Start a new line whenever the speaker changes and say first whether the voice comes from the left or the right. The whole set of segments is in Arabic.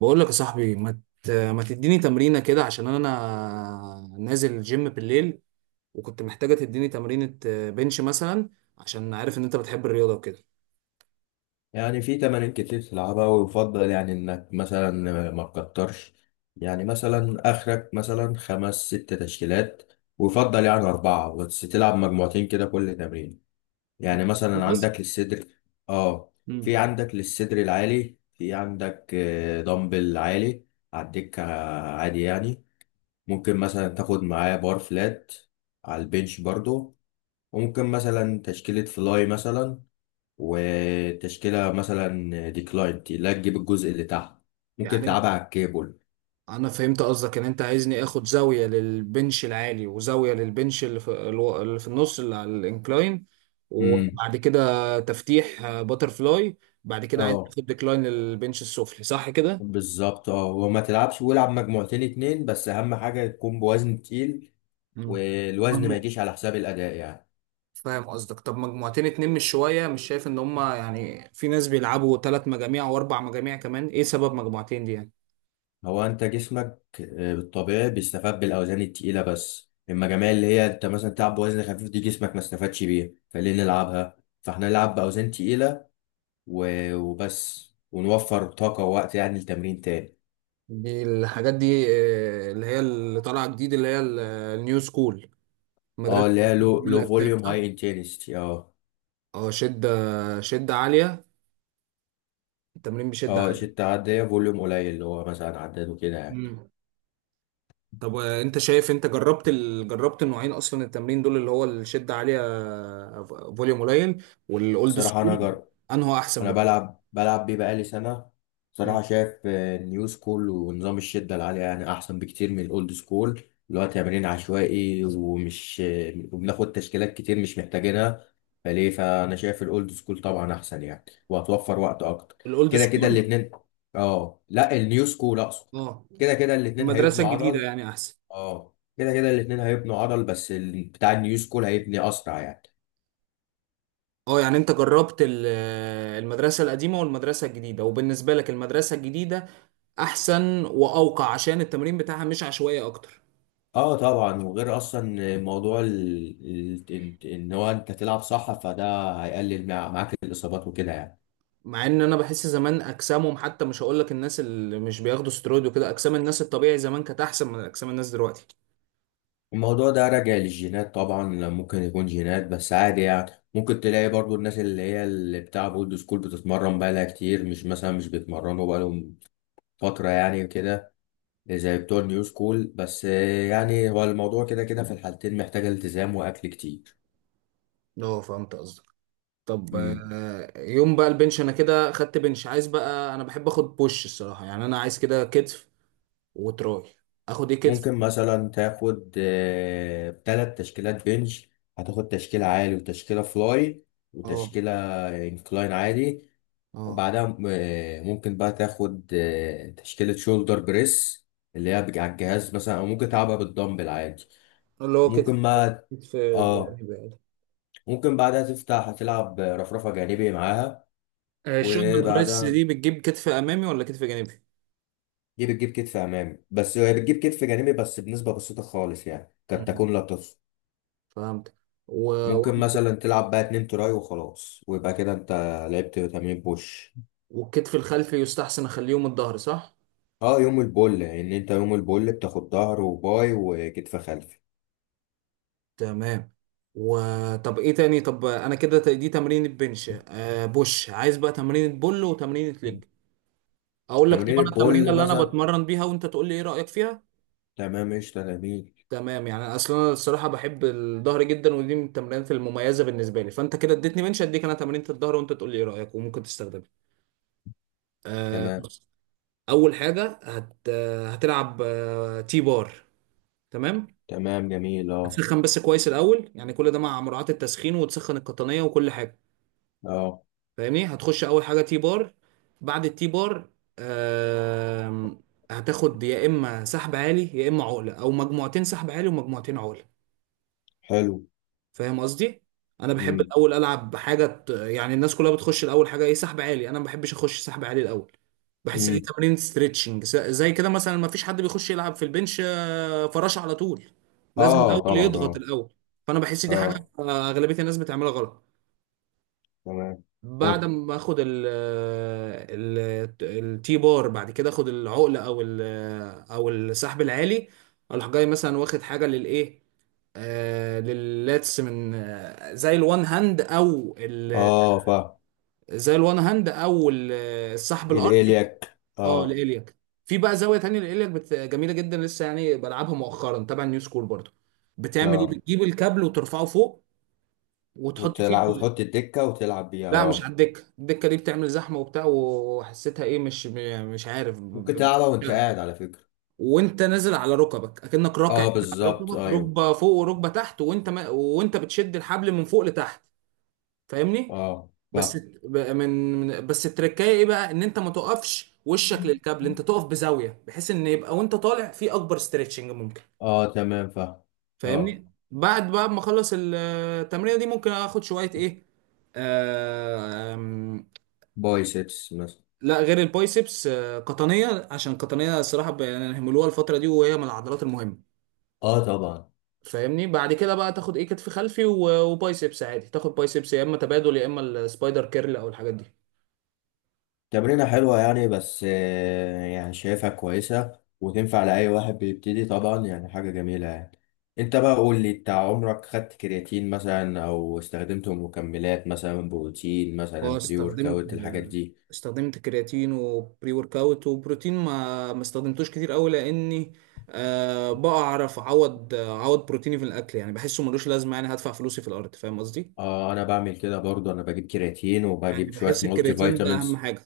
right: بقول لك يا صاحبي ما تديني تمرينة كده عشان انا نازل الجيم بالليل، وكنت محتاجة تديني تمرينة بنش مثلا، عشان عارف ان انت بتحب الرياضة وكده.
left: يعني في تمارين كتير تلعبها، ويفضل يعني انك مثلا ما تكترش. يعني مثلا اخرك مثلا خمس ست تشكيلات، ويفضل يعني اربعة بس تلعب مجموعتين كده كل تمرين. يعني مثلا
right: بس.
left: عندك للصدر. اه. في
right: مم.
left: عندك للصدر العالي، في عندك دمبل عالي على الدكة عادي يعني. ممكن مثلا تاخد معاه بار فلات على البنش برضو. وممكن مثلا تشكيلة فلاي مثلا، وتشكيلة مثلا ديكلاين لا تجيب الجزء اللي تحت، ممكن
right: يعني
left: تلعبها على الكيبل.
right: انا فهمت قصدك ان انت عايزني اخد زاوية للبنش العالي وزاوية للبنش اللي في النص اللي على الانكلاين،
left: امم.
right: وبعد كده تفتيح باتر فلاي، بعد كده عايز
left: اه
right: اخد ديكلاين للبنش السفلي، صح كده؟
left: بالظبط. اه وما تلعبش، والعب مجموعتين اتنين بس، اهم حاجة يكون بوزن تقيل، والوزن ما
right: مم.
left: يجيش على حساب الأداء يعني.
right: فاهم قصدك. طب مجموعتين اتنين مش شوية؟ مش شايف ان هما، يعني في ناس بيلعبوا تلات مجاميع واربع مجاميع كمان، ايه سبب مجموعتين دي يعني؟
left: هو انت جسمك بالطبيعي بيستفاد بالاوزان التقيلة، بس اما جميع اللي هي انت مثلا تلعب بوزن خفيف، دي جسمك ما استفادش بيها، فليه نلعبها؟ فاحنا نلعب باوزان تقيلة وبس، ونوفر طاقة ووقت يعني لتمرين تاني.
right: الحاجات دي اللي هي اللي طالعة جديد، اللي هي النيو سكول،
left: اه
right: مدرسة
left: اللي هي لو
right: من الأجسام
left: فوليوم
right: صح؟
left: هاي انتنسيتي اه.
right: اه، شدة، شدة عالية، التمرين بشدة
left: اه
right: عالية.
left: شدة عادية فوليوم قليل، اللي هو مثلا عداد وكده يعني.
right: مم. طب انت شايف، انت جربت جربت النوعين اصلا، التمرين دول اللي هو الشدة عالية فوليوم قليل، والاولد
left: الصراحة أنا
right: سكول، انه احسن
left: أنا
right: بالنسبة لك؟
left: بلعب بيه بقالي سنة. صراحة
right: مم.
left: شايف النيو سكول ونظام الشدة العالية يعني أحسن بكتير من الأولد سكول، اللي هو تمرين عشوائي ومش وبناخد تشكيلات كتير مش محتاجينها، فليه؟ فأنا شايف الأولد سكول طبعا أحسن يعني، وهتوفر وقت أكتر.
right: الاولد
left: كده كده
right: سكول؟
left: الاتنين. اه لا، النيو سكول أقصد.
right: اه.
left: كده كده الاتنين
right: المدرسة
left: هيبنوا
right: الجديدة
left: عضل.
right: يعني أحسن؟
left: اه كده كده الاتنين هيبنوا عضل، بس بتاع النيو سكول هيبني اسرع يعني.
right: اه يعني أنت جربت المدرسة القديمة والمدرسة الجديدة، وبالنسبة لك المدرسة الجديدة أحسن وأوقع عشان التمرين بتاعها مش عشوائي أكتر.
left: اه طبعا. وغير اصلا موضوع إن هو انت تلعب صح، فده هيقلل معاك الاصابات وكده يعني.
right: مع إن أنا بحس زمان أجسامهم حتى، مش هقول لك الناس اللي مش بياخدوا سترويد وكده، أجسام الناس الطبيعي زمان كانت أحسن من أجسام الناس دلوقتي.
left: الموضوع ده راجع للجينات طبعا. ممكن يكون جينات بس، عادي يعني. ممكن تلاقي برضو الناس اللي هي اللي بتاع اولد سكول بتتمرن بقالها كتير، مش مثلا مش بيتمرنوا بقالهم فترة يعني كده زي بتوع النيو سكول. بس يعني هو الموضوع كده كده في الحالتين محتاج التزام واكل كتير.
right: اه فهمت قصدك. طب يوم بقى البنش، أنا كده خدت بنش، عايز بقى، أنا بحب آخد بوش الصراحة، يعني أنا عايز كده كتف وتراي. آخد إيه كتف؟
left: ممكن مثلا تاخد ثلاث تشكيلات بنش. هتاخد تشكيلة عالي وتشكيلة فلاي
right: اه.
left: وتشكيلة انكلاين عادي.
right: اه.
left: وبعدها ممكن بقى تاخد تشكيلة شولدر بريس اللي هي على الجهاز مثلا، او ممكن تلعبها بالدمبل عادي.
right: اللي هو كتف،
left: وممكن بقى.
right: كتف
left: اه.
right: جانبي يعني؟
left: ممكن بعدها تفتح، هتلعب رفرفة جانبي معاها
right: البريس
left: وبعدها.
right: دي بتجيب كتف امامي ولا كتف جانبي؟
left: دي بتجيب كتف امامي بس، هي بتجيب كتف جانبي بس بنسبة بسيطة خالص يعني، قد
right: مم.
left: تكون لا تحصى.
right: فهمت. و...
left: ممكن مثلا تلعب بقى اتنين تراي وخلاص، ويبقى كده انت لعبت تمرين بوش.
right: والكتف الخلفي يستحسن اخليهم الظهر، صح؟
left: اه يوم البول، ان انت يوم البول بتاخد ظهر وباي وكتف خلفي.
right: تمام. وطب ايه تاني؟ طب انا كده دي تمرين البنش آه، بوش، عايز بقى تمرين بول وتمرين ليج. اقول لك، طب
left: تمرين
right: انا التمرين
left: البول
right: اللي انا
left: مثلا.
right: بتمرن بيها، وانت تقول لي ايه رايك فيها.
left: تمام، قشطة، جميل.
right: تمام. يعني اصلا انا الصراحه بحب الظهر جدا، ودي من التمرينات المميزه بالنسبه لي، فانت كده اديتني بنش، اديك انا تمرينة الظهر، وانت تقول لي ايه رايك وممكن تستخدمها. آه،
left: تمام.
right: اول حاجه هتلعب تي بار. تمام.
left: تمام جميل اه.
right: هتسخن بس كويس الاول، يعني كل ده مع مراعاه التسخين، وتسخن القطنيه وكل حاجه.
left: اه.
right: فاهمني، هتخش اول حاجه تي بار، بعد التي بار آم، هتاخد يا اما سحب عالي يا اما عقله، او مجموعتين سحب عالي ومجموعتين عقله.
left: حلو.
right: فاهم قصدي. انا بحب
left: مم.
right: الاول العب بحاجه يعني الناس كلها بتخش الاول حاجه ايه؟ سحب عالي. انا ما بحبش اخش سحب عالي الاول، بحس ان دي
left: مم.
right: تمارين ستريتشنج زي كده، مثلا ما فيش حد بيخش يلعب في البنش فراشه على طول، لازم
left: اه
right: الاول
left: طبعا
right: يضغط
left: اه.
right: الاول. فانا بحس دي حاجه
left: اه
right: اغلبيه الناس بتعملها غلط.
left: تمام.
right: بعد ما اخد ال التي بار، بعد كده اخد العقله او السحب العالي، اروح جاي مثلا واخد حاجه للايه، آه لللاتس، من آه زي الوان هاند او ال-
left: اه فاهم.
right: زي الوان هاند او ال- السحب الارضي.
left: الالياك
right: اه
left: اه.
right: لإلياك. في بقى زاويه تانية لإلياك جميله جدا، لسه يعني بلعبها مؤخرا تبع نيو سكول برضو. بتعمل ايه؟
left: اه
right: بتجيب الكابل وترفعه فوق وتحط فيه.
left: وتلعب وتحط الدكة وتلعب بيها
right: لا مش على
left: اه.
right: الدكه، الدكه دي بتعمل زحمه وبتاع، وحسيتها ايه، مش عارف
left: ممكن تلعبها وانت
right: لا.
left: قاعد على فكرة.
right: وانت نازل على ركبك اكنك راكع
left: اه
right: كده، على
left: بالظبط
right: ركبك،
left: ايوه.
right: ركبه فوق وركبه تحت، وانت ما وانت بتشد الحبل من فوق لتحت. فاهمني.
left: اه
right: بس
left: فاهم.
right: بس التركايه ايه بقى، ان انت ما تقفش وشك للكابل، انت تقف بزاويه بحيث ان يبقى وانت طالع في اكبر ستريتشنج ممكن.
left: اه تمام فاهم. اه.
right: فاهمني. بعد بقى ما اخلص التمرينه دي، ممكن اخد شويه ايه.
left: بايسبس مثلا.
right: لا غير البايسبس، قطنيه، عشان قطنيه الصراحه يعني هيعملوها الفتره دي، وهي من العضلات المهمه.
left: اه طبعا.
right: فاهمني. بعد كده بقى تاخد ايه، كتف خلفي وبايسبس عادي، تاخد بايسبس يا اما تبادل، يا اما السبايدر كيرل او الحاجات دي.
left: تمرينة حلوة يعني، بس آه يعني شايفها كويسة وتنفع لأي واحد بيبتدي طبعا يعني، حاجة جميلة يعني. انت بقى قول لي، انت عمرك خدت كرياتين مثلا، او استخدمت مكملات مثلا بروتين مثلا
right: اه
left: بري ورك
right: استخدمت،
left: اوت الحاجات
right: آه،
left: دي؟
right: استخدمت كرياتين وبري ورك اوت وبروتين. ما استخدمتوش كتير قوي، لاني أه بعرف اعوض، بروتيني في الاكل، يعني بحسه ملوش لازمه، يعني هدفع فلوسي في الارض، فاهم قصدي.
left: اه انا بعمل كده برضه، انا بجيب كرياتين
right: يعني
left: وبجيب شوية
right: بحس
left: مالتي
right: الكرياتين ده اهم
left: فيتامينز.
right: حاجه.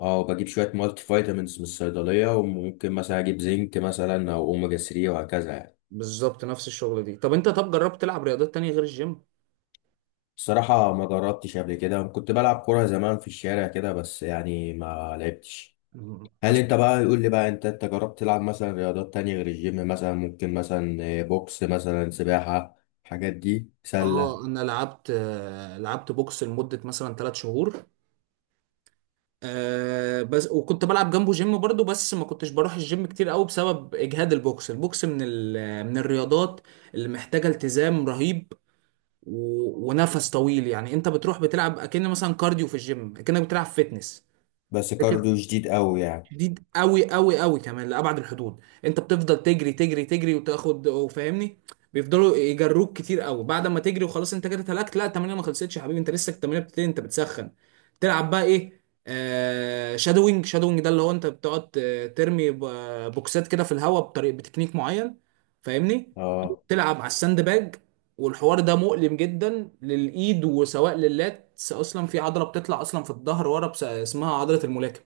left: اه بجيب شوية مالتي فيتامينز من الصيدلية، وممكن مثلا أجيب زنك مثلا، أو أوميجا 3 وهكذا يعني.
right: بالظبط نفس الشغلة دي. طب انت، طب جربت تلعب رياضات تانية غير الجيم؟
left: الصراحة ما جربتش قبل كده، كنت بلعب كورة زمان في الشارع كده بس، يعني ما لعبتش.
right: مم.
left: هل انت
right: أص-
left: بقى يقول لي بقى، انت جربت تلعب مثلا رياضات تانية غير الجيم، مثلا ممكن مثلا بوكس مثلا، سباحة، الحاجات دي، سلة؟
right: اه انا لعبت، لعبت بوكس لمدة مثلا ثلاث شهور، آه بس، وكنت بلعب جنبه جيم برضو، بس ما كنتش بروح الجيم كتير قوي بسبب اجهاد البوكس. البوكس من من الرياضات اللي محتاجة التزام رهيب، و... ونفس طويل، يعني انت بتروح بتلعب اكن مثلا كارديو في الجيم، اكنك بتلعب فيتنس
left: بس كارديو شديد قوي يعني.
right: شديد قوي، كمان لأبعد الحدود. انت بتفضل تجري وتاخد وفاهمني، بيفضلوا يجروك كتير قوي. بعد ما تجري وخلاص انت كده اتهلكت، لا التمرين ما خلصتش يا حبيبي، انت لسه التمرين بتبتدي، انت بتسخن. تلعب بقى ايه آه شادوينج. شادوينج ده اللي هو انت بتقعد ترمي بوكسات كده في الهواء بطريقه بتكنيك معين. فاهمني.
left: اه.
right: تلعب على الساند باج، والحوار ده مؤلم جدا للايد، وسواء لللات اصلا، في عضله بتطلع اصلا في الظهر ورا اسمها عضله الملاكم،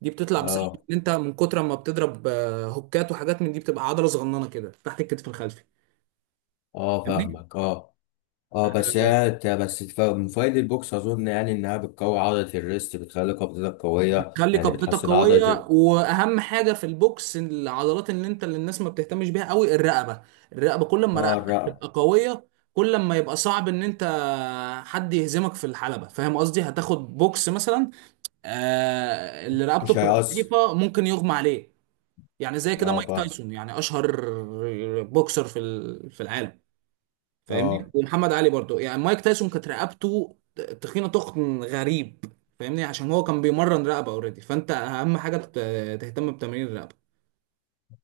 right: دي بتطلع بسبب
left: اه.
right: ان انت من كتر ما بتضرب هوكات وحاجات من دي، بتبقى عضله صغننه كده تحت الكتف الخلفي.
left: اه
right: فاهمني.
left: فاهمك اه. اه بس هي ت- بس الف- من فوائد البوكس اظن يعني انها بتقوي عضله الريست، بتخلي قبضتك قويه
right: بتخلي
left: يعني
right: قبضتك
left: بتحسن
right: قويه،
left: عضله.
right: واهم حاجه في البوكس العضلات اللي انت، اللي الناس ما بتهتمش بيها قوي، الرقبه. الرقبه كل ما
left: اه
right: رقبتك
left: الرقبه.
right: تبقى قويه كل ما يبقى صعب ان انت حد يهزمك في الحلبه، فاهم قصدي. هتاخد بوكس مثلا، آه اللي رقبته
left: مش
right: بتبقى
left: هيأثر.
right: ضعيفه ممكن يغمى عليه. يعني زي كده
left: اه
right: مايك تايسون، يعني اشهر بوكسر في في العالم، فاهمني،
left: اه
right: ومحمد علي برضو. يعني مايك تايسون كانت رقبته تخينه، تخن غريب، فاهمني، عشان هو كان بيمرن رقبه اوريدي. فانت اهم حاجه تهتم بتمرين الرقبه.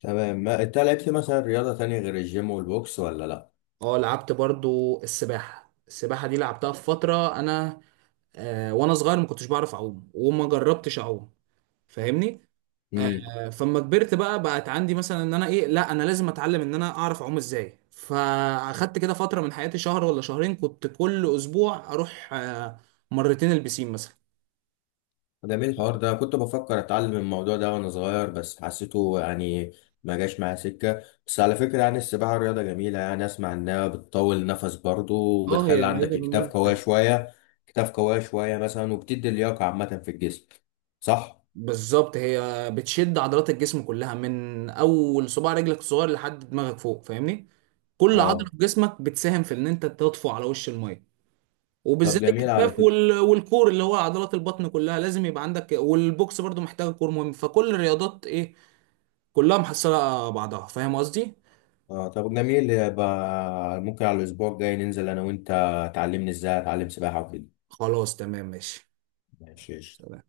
left: تمام. ما انت لعبت مثلا رياضه تانية غير الجيم والبوكس ولا؟
right: اه لعبت برضو السباحه. السباحه دي لعبتها في فتره، انا آه وانا صغير ما كنتش بعرف اعوم، وما جربتش اعوم، فاهمني.
left: لا.
right: آه فما كبرت بقى، بقت عندي مثلا ان انا ايه، لا انا لازم اتعلم ان انا اعرف اعوم ازاي، فاخدت كده فتره من حياتي، شهر ولا شهرين، كنت كل اسبوع اروح آه مرتين البسين مثلا.
left: جميل الحوار ده، كنت بفكر اتعلم الموضوع ده وانا صغير بس حسيته يعني ما جاش معايا سكه. بس على فكره يعني السباحه رياضه جميله يعني، اسمع انها بتطول النفس برضو،
right: اه هي
left: وبتخلي
right: رياضة
left: عندك اكتاف
right: جميلة.
left: قويه شويه. اكتاف قويه شويه مثلا، وبتدي لياقه عامه في الجسم، صح؟
right: بالظبط، هي بتشد عضلات الجسم كلها من اول صباع رجلك الصغير لحد دماغك فوق، فاهمني. كل عضلة
left: اه
right: في جسمك بتساهم في ان انت تطفو على وش المية،
left: طب
right: وبالذات
left: جميل على
right: الكتاف
left: فكره.
right: وال... والكور اللي هو عضلات البطن، كلها لازم يبقى عندك، والبوكس برضو محتاجة كور مهم، فكل الرياضات ايه، كلها محصلة على بعضها، فاهم قصدي.
left: اه طب جميل، يبقى ممكن على الاسبوع الجاي ننزل انا وانت، تعلمني ازاي اتعلم سباحه وكده.
right: خلاص تمام ماشي،
left: ماشي.
right: سلام.